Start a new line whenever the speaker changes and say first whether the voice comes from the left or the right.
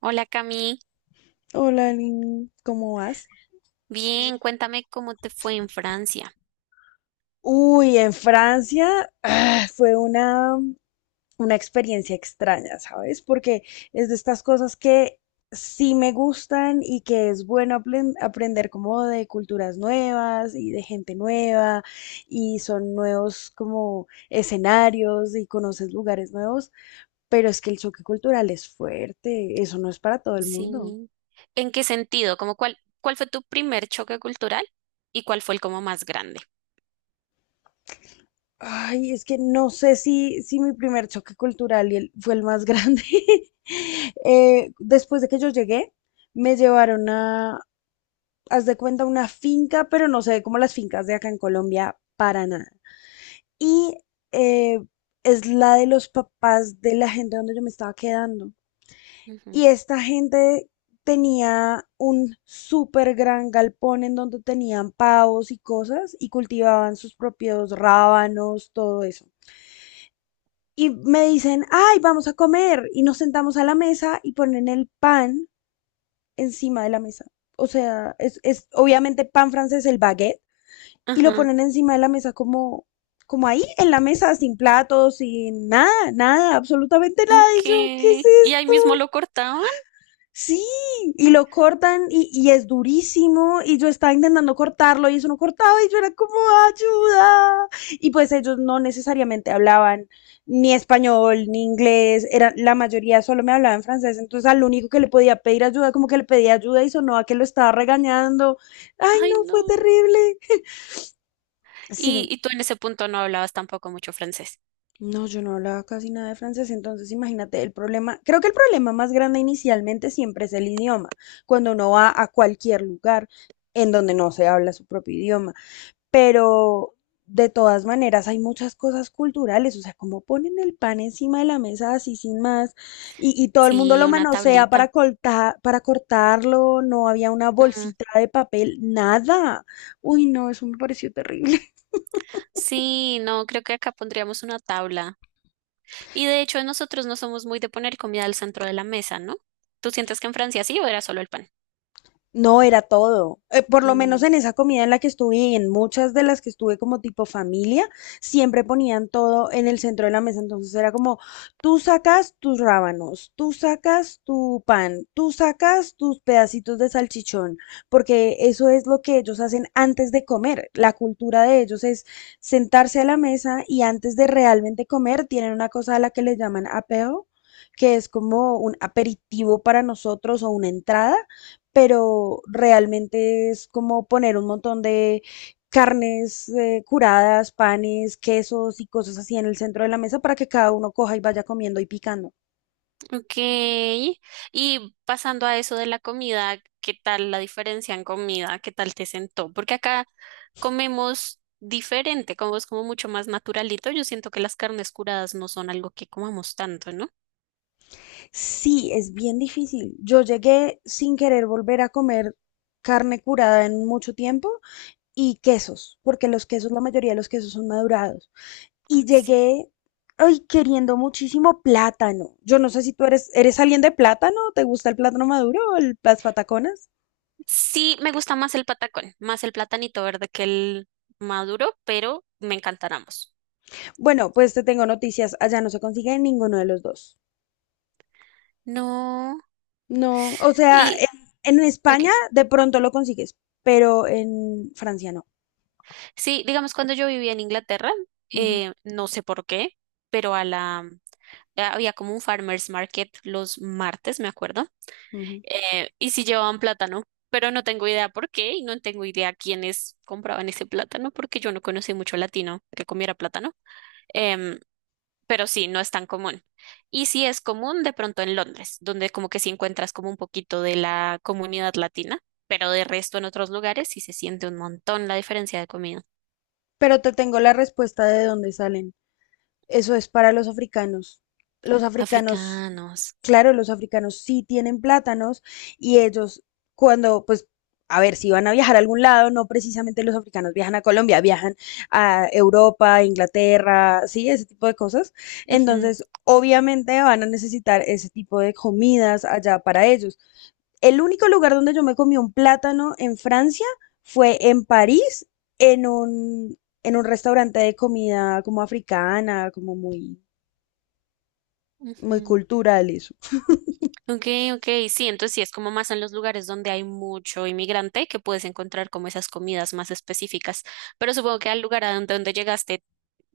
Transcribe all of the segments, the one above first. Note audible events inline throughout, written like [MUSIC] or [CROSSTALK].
right: Hola Cami,
left: Hola, Lin, ¿cómo vas?
right: bien, cuéntame cómo te fue en Francia.
left: Uy, en Francia fue una experiencia extraña, ¿sabes? Porque es de estas cosas que sí me gustan y que es bueno aprender como de culturas nuevas y de gente nueva y son nuevos como escenarios y conoces lugares nuevos, pero es que el choque cultural es fuerte, eso no es para todo el mundo.
right: Sí. ¿En qué sentido? ¿Como cuál fue tu primer choque cultural y cuál fue el como más grande?
left: Ay, es que no sé si mi primer choque cultural y fue el más grande. [LAUGHS] Después de que yo llegué, me llevaron a, haz de cuenta, una finca, pero no se ve como las fincas de acá en Colombia para nada. Y eh, es la de los papás de la gente donde yo me estaba quedando.
right: Ujú.
left: Y esta gente tenía un súper gran galpón en donde tenían pavos y cosas y cultivaban sus propios rábanos, todo eso. Y me dicen, ay, vamos a comer. Y nos sentamos a la mesa y ponen el pan encima de la mesa. O sea, es obviamente pan francés, el baguette, y lo
right: Ajá.
left: ponen encima de la mesa como ahí, en la mesa, sin platos, sin nada, nada, absolutamente nada. Y yo, ¿qué es?
right: Y ahí mismo lo cortaban.
left: Sí, y lo cortan y es durísimo y yo estaba intentando cortarlo y eso no cortaba y yo era como ayuda. Y pues ellos no necesariamente hablaban ni español ni inglés, era, la mayoría solo me hablaba en francés, entonces al único que le podía pedir ayuda, como que le pedía ayuda y sonó a que lo estaba regañando. Ay,
right: Ay,
left: no, fue
right: no.
left: terrible.
right: Y,
left: Sí.
right: y tú en ese punto no hablabas tampoco mucho francés.
left: No, yo no hablaba casi nada de francés, entonces imagínate el problema. Creo que el problema más grande inicialmente siempre es el idioma, cuando uno va a cualquier lugar en donde no se habla su propio idioma. Pero de todas maneras hay muchas cosas culturales, o sea, como ponen el pan encima de la mesa así sin más y todo el mundo
right: Sí,
left: lo
right: una
left: manosea para
right: tablita.
left: cortar, para cortarlo, no había una
right: Mm,
left: bolsita de papel, nada. Uy, no, eso me pareció terrible.
right: sí, no, creo que acá pondríamos una tabla. Y de hecho, nosotros no somos muy de poner comida al centro de la mesa, ¿no? ¿Tú sientes que en Francia sí o era solo el pan?
left: No, era todo. Por lo menos
right: Mm.
left: en esa comida en la que estuve y en muchas de las que estuve como tipo familia, siempre ponían todo en el centro de la mesa. Entonces era como, tú sacas tus rábanos, tú sacas tu pan, tú sacas tus pedacitos de salchichón, porque eso es lo que ellos hacen antes de comer. La cultura de ellos es sentarse a la mesa y antes de realmente comer tienen una cosa a la que le llaman apeo, que es como un aperitivo para nosotros o una entrada, pero realmente es como poner un montón de carnes curadas, panes, quesos y cosas así en el centro de la mesa para que cada uno coja y vaya comiendo y picando.
right: Ok. Y pasando a eso de la comida, ¿qué tal la diferencia en comida? ¿Qué tal te sentó? Porque acá comemos diferente, como es como mucho más naturalito. Yo siento que las carnes curadas no son algo que comamos tanto, ¿no?
left: Sí, es bien difícil. Yo llegué sin querer volver a comer carne curada en mucho tiempo y quesos, porque los quesos, la mayoría de los quesos son madurados.
right: Ah,
left: Y
right: sí.
left: llegué, ay, queriendo muchísimo plátano. Yo no sé si tú eres alguien de plátano, ¿te gusta el plátano maduro o las pataconas?
right: Sí, me gusta más el patacón, más el platanito verde que el maduro, pero me encantan ambos.
left: Bueno, pues te tengo noticias. Allá no se consigue ninguno de los dos.
right: No.
left: No, o sea,
right: Y,
left: en
right: ok.
left: España de pronto lo consigues, pero en Francia no.
right: Sí, digamos, cuando yo vivía en Inglaterra,
left: Ujú,
right: no sé por qué, pero a la ah, había como un farmers market los martes, me acuerdo,
left: ujú.
right: y sí llevaban plátano, pero no tengo idea por qué y no tengo idea quiénes compraban ese plátano porque yo no conocí mucho latino que comiera plátano, em, pero sí, no es tan común. Y sí es común de pronto en Londres, donde como que sí encuentras como un poquito de la comunidad latina, pero de resto en otros lugares sí se siente un montón la diferencia de comida.
left: Pero te tengo la respuesta de dónde salen. Eso es para los africanos. Los africanos,
right: Africanos.
left: claro, los africanos sí tienen plátanos y ellos cuando, pues, a ver, si van a viajar a algún lado, no precisamente los africanos viajan a Colombia, viajan a Europa, Inglaterra, sí, ese tipo de cosas.
right: Ujú,
left: Entonces, obviamente van a necesitar ese tipo de comidas allá para ellos. El único lugar donde yo me comí un plátano en Francia fue en París, en en un restaurante de comida como africana, como muy, muy
right: ujú.
left: cultural eso.
right: Ok, ok, sí, entonces sí es como más en los lugares donde hay mucho inmigrante que puedes encontrar como esas comidas más específicas, pero supongo que al lugar a donde llegaste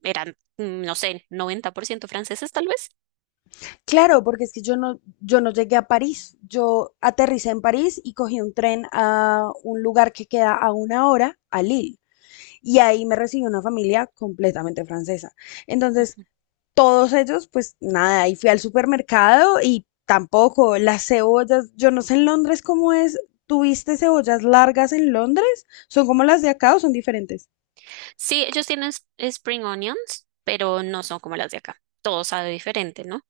right: eran, no sé, 90% franceses tal vez.
left: Claro, porque es que yo no, yo no llegué a París. Yo aterricé en París y cogí un tren a un lugar que queda a una hora, a Lille. Y ahí me recibió una familia completamente francesa. Entonces, todos ellos, pues nada, y fui al supermercado y tampoco las cebollas, yo no sé en Londres cómo es, ¿tuviste cebollas largas en Londres? ¿Son como las de acá o son diferentes?
right: Sí, ellos tienen spring onions, pero no son como las de acá. Todo sabe diferente, ¿no?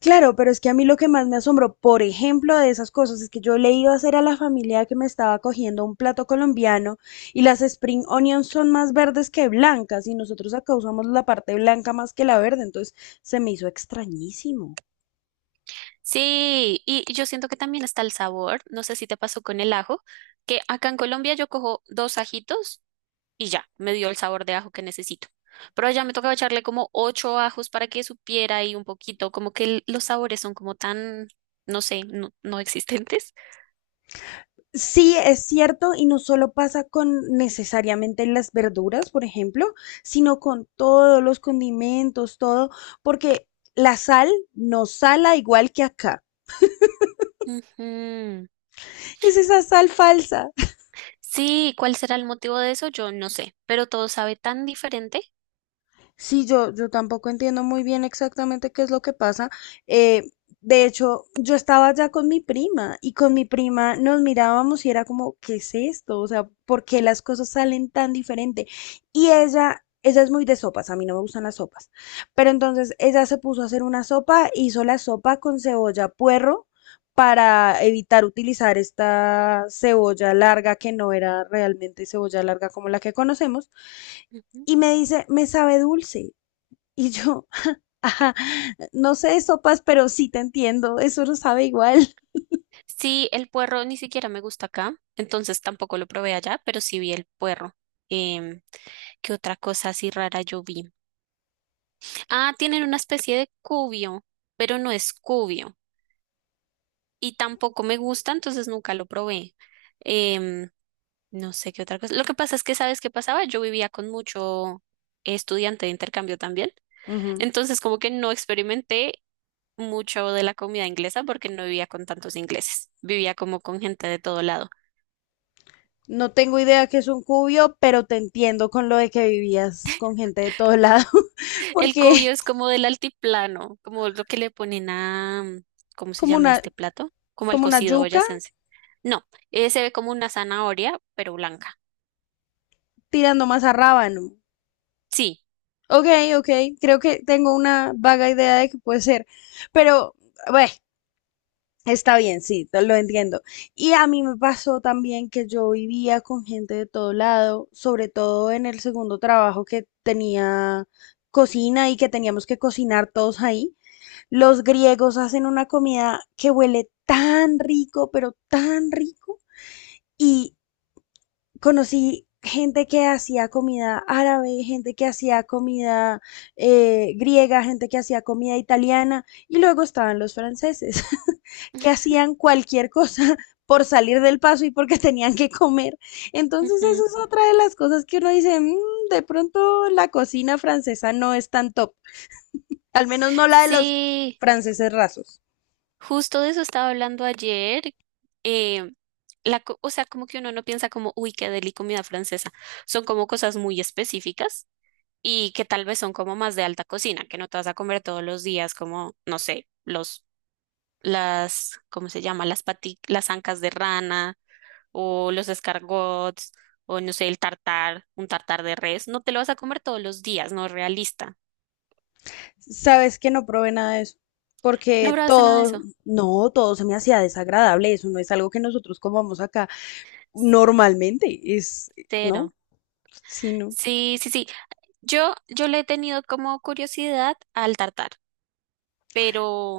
left: Claro, pero es que a mí lo que más me asombró, por ejemplo, de esas cosas, es que yo le iba a hacer a la familia que me estaba cogiendo un plato colombiano y las spring onions son más verdes que blancas y nosotros acá usamos la parte blanca más que la verde, entonces se me hizo extrañísimo.
right: Sí, y yo siento que también está el sabor, no sé si te pasó con el ajo, que acá en Colombia yo cojo dos ajitos y ya, me dio el sabor de ajo que necesito. Pero allá me tocaba echarle como ocho ajos para que supiera y un poquito, como que los sabores son como tan, no sé, no, no existentes.
left: Sí, es cierto, y no solo pasa con necesariamente las verduras, por ejemplo, sino con todos los condimentos, todo, porque la sal no sala igual que acá.
right: Ujú.
left: Es esa sal falsa.
right: Sí, ¿cuál será el motivo de eso? Yo no sé, pero todo sabe tan diferente.
left: Sí, yo tampoco entiendo muy bien exactamente qué es lo que pasa. Eh, de hecho, yo estaba ya con mi prima y con mi prima nos mirábamos y era como, ¿qué es esto? O sea, ¿por qué las cosas salen tan diferente? Y ella es muy de sopas, a mí no me gustan las sopas. Pero entonces ella se puso a hacer una sopa, hizo la sopa con cebolla puerro para evitar utilizar esta cebolla larga que no era realmente cebolla larga como la que conocemos.
right: Ujú.
left: Y me dice, me sabe dulce. Y yo, [LAUGHS] ajá, no sé, sopas, pero sí te entiendo, eso no sabe igual.
right: Sí, el puerro ni siquiera me gusta acá, entonces tampoco lo probé allá, pero sí vi el puerro. Em, ¿Qué otra cosa así rara yo vi? Ah, tienen una especie de cubio, pero no es cubio. Y tampoco me gusta, entonces nunca lo probé. Em, no sé qué otra cosa. Lo que pasa es que, ¿sabes qué pasaba? Yo vivía con mucho estudiante de intercambio también,
left: Ujú.
right: entonces como que no experimenté mucho de la comida inglesa porque no vivía con tantos ingleses, vivía como con gente de todo lado.
left: No tengo idea que es un cubio, pero te entiendo con lo de que vivías con gente de todo lado, [LAUGHS]
right: El
left: porque
right: cubio es como del altiplano, como lo que le ponen a, ¿cómo se
left: como
right: llama
left: una,
right: este plato? Como el
left: como una
right: cocido
left: yuca
right: boyacense. No, se ve como una zanahoria, pero blanca.
left: tirando más a rábano.
right: Sí.
left: Ok, ok, creo que tengo una vaga idea de que puede ser, pero, bueno, está bien, sí, te lo entiendo. Y a mí me pasó también que yo vivía con gente de todo lado, sobre todo en el segundo trabajo que tenía cocina y que teníamos que cocinar todos ahí. Los griegos hacen una comida que huele tan rico, pero tan rico. Y conocí gente que hacía comida árabe, gente que hacía comida griega, gente que hacía comida italiana y luego estaban los franceses que hacían cualquier cosa [LAUGHS] por salir del paso y porque [LAUGHS] tenían que comer. Entonces eso
right: Ujú.
left: es otra de las cosas que uno dice, "Mm, de pronto la cocina francesa no es tan top, al menos no la de los
right: Sí.
left: franceses rasos".
right: Justo de eso estaba hablando ayer. eh, o sea, como que uno no piensa como, uy, qué deli comida francesa. Son como cosas muy específicas y que tal vez son como más de alta cocina, que no te vas a comer todos los días, como, no sé, los, las, ¿cómo se llama? Las ancas de rana o los escargots o no sé, el tartar, un tartar de res. No te lo vas a comer todos los días, no es realista.
left: Sabes que no probé nada de eso,
right: No
left: porque
right: probaste nada de
left: todo,
right: eso.
left: no, todo se me hacía desagradable, eso no es algo que nosotros comamos acá normalmente, es, no,
right: Cero.
left: sí, no.
right: Sí, sí, sí. Yo le he tenido como curiosidad al tartar, pero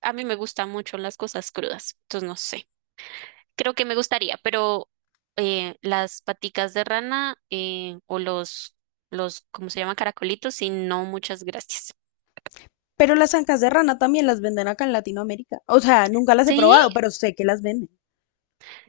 right: a mí me gustan mucho las cosas crudas, entonces no sé. Creo que me gustaría, pero las paticas de rana o los, ¿cómo se llaman? Caracolitos, y no, muchas gracias.
left: Pero las ancas de rana también las venden acá en Latinoamérica. O sea, nunca las he
right: ¿Sí?
left: probado, pero sé que las venden.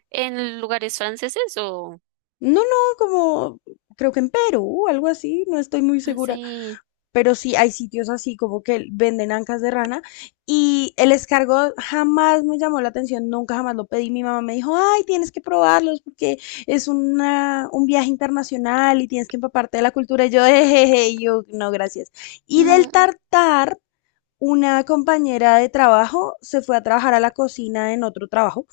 right: ¿En lugares franceses o...?
left: No, no, como creo que en Perú, algo así, no estoy muy
right: Ah,
left: segura,
right: sí.
left: pero sí hay sitios así como que venden ancas de rana y el escargot jamás me llamó la atención, nunca jamás lo pedí. Mi mamá me dijo, ay, tienes que probarlos porque es una, un viaje internacional y tienes que empaparte de la cultura. Y yo, jejeje, y yo, no, gracias. Y
right: No.
left: del tartar, una compañera de trabajo se fue a trabajar a la cocina en otro trabajo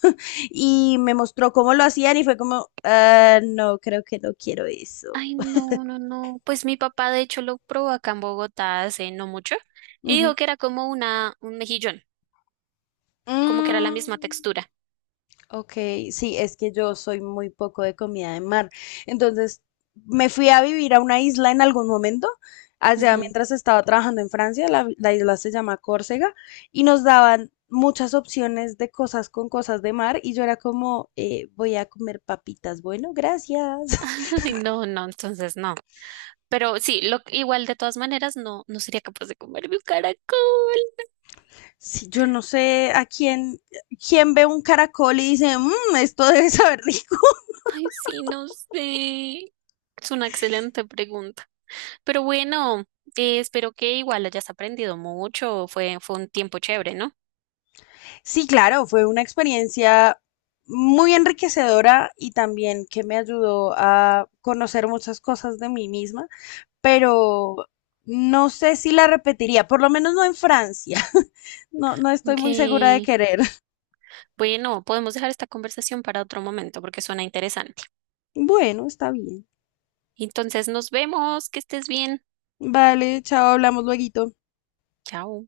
left: y me mostró cómo lo hacían y fue como, "Ah, no, creo que no quiero eso".
right: Ay, no, no, no. Pues mi papá de hecho lo probó acá en Bogotá hace no mucho y dijo
left: Ujú.
right: que era como un mejillón, como que era la misma
left: Mm,
right: textura.
left: ok, sí, es que yo soy muy poco de comida de mar. Entonces, me fui a vivir a una isla en algún momento, allá mientras estaba trabajando en Francia, la isla se llama Córcega, y nos daban muchas opciones de cosas con cosas de mar, y yo era como, voy a comer papitas, bueno, gracias".
right: Ay, no, no, entonces no. Pero sí, igual de todas maneras no, no sería capaz de comerme un caracol.
left: Sí, yo no sé a quién, quién ve un caracol y dice, "Mm, esto [LAUGHS] debe saber rico".
right: Ay, sí, no sé. Es una excelente pregunta. Pero bueno, espero que igual hayas aprendido mucho. Fue un tiempo chévere, ¿no?
left: Sí, claro, fue una experiencia muy enriquecedora y también que me ayudó a conocer muchas cosas de mí misma, pero no sé si la repetiría, por lo menos no en Francia. [LAUGHS] No, no estoy muy segura de
right: Aunque,
left: querer. [LAUGHS]
right: bueno, podemos dejar esta conversación para otro momento porque suena interesante.
left: Bueno, está bien.
right: Entonces, nos vemos. Que estés bien.
left: Vale, chao, hablamos luego.
right: Chao.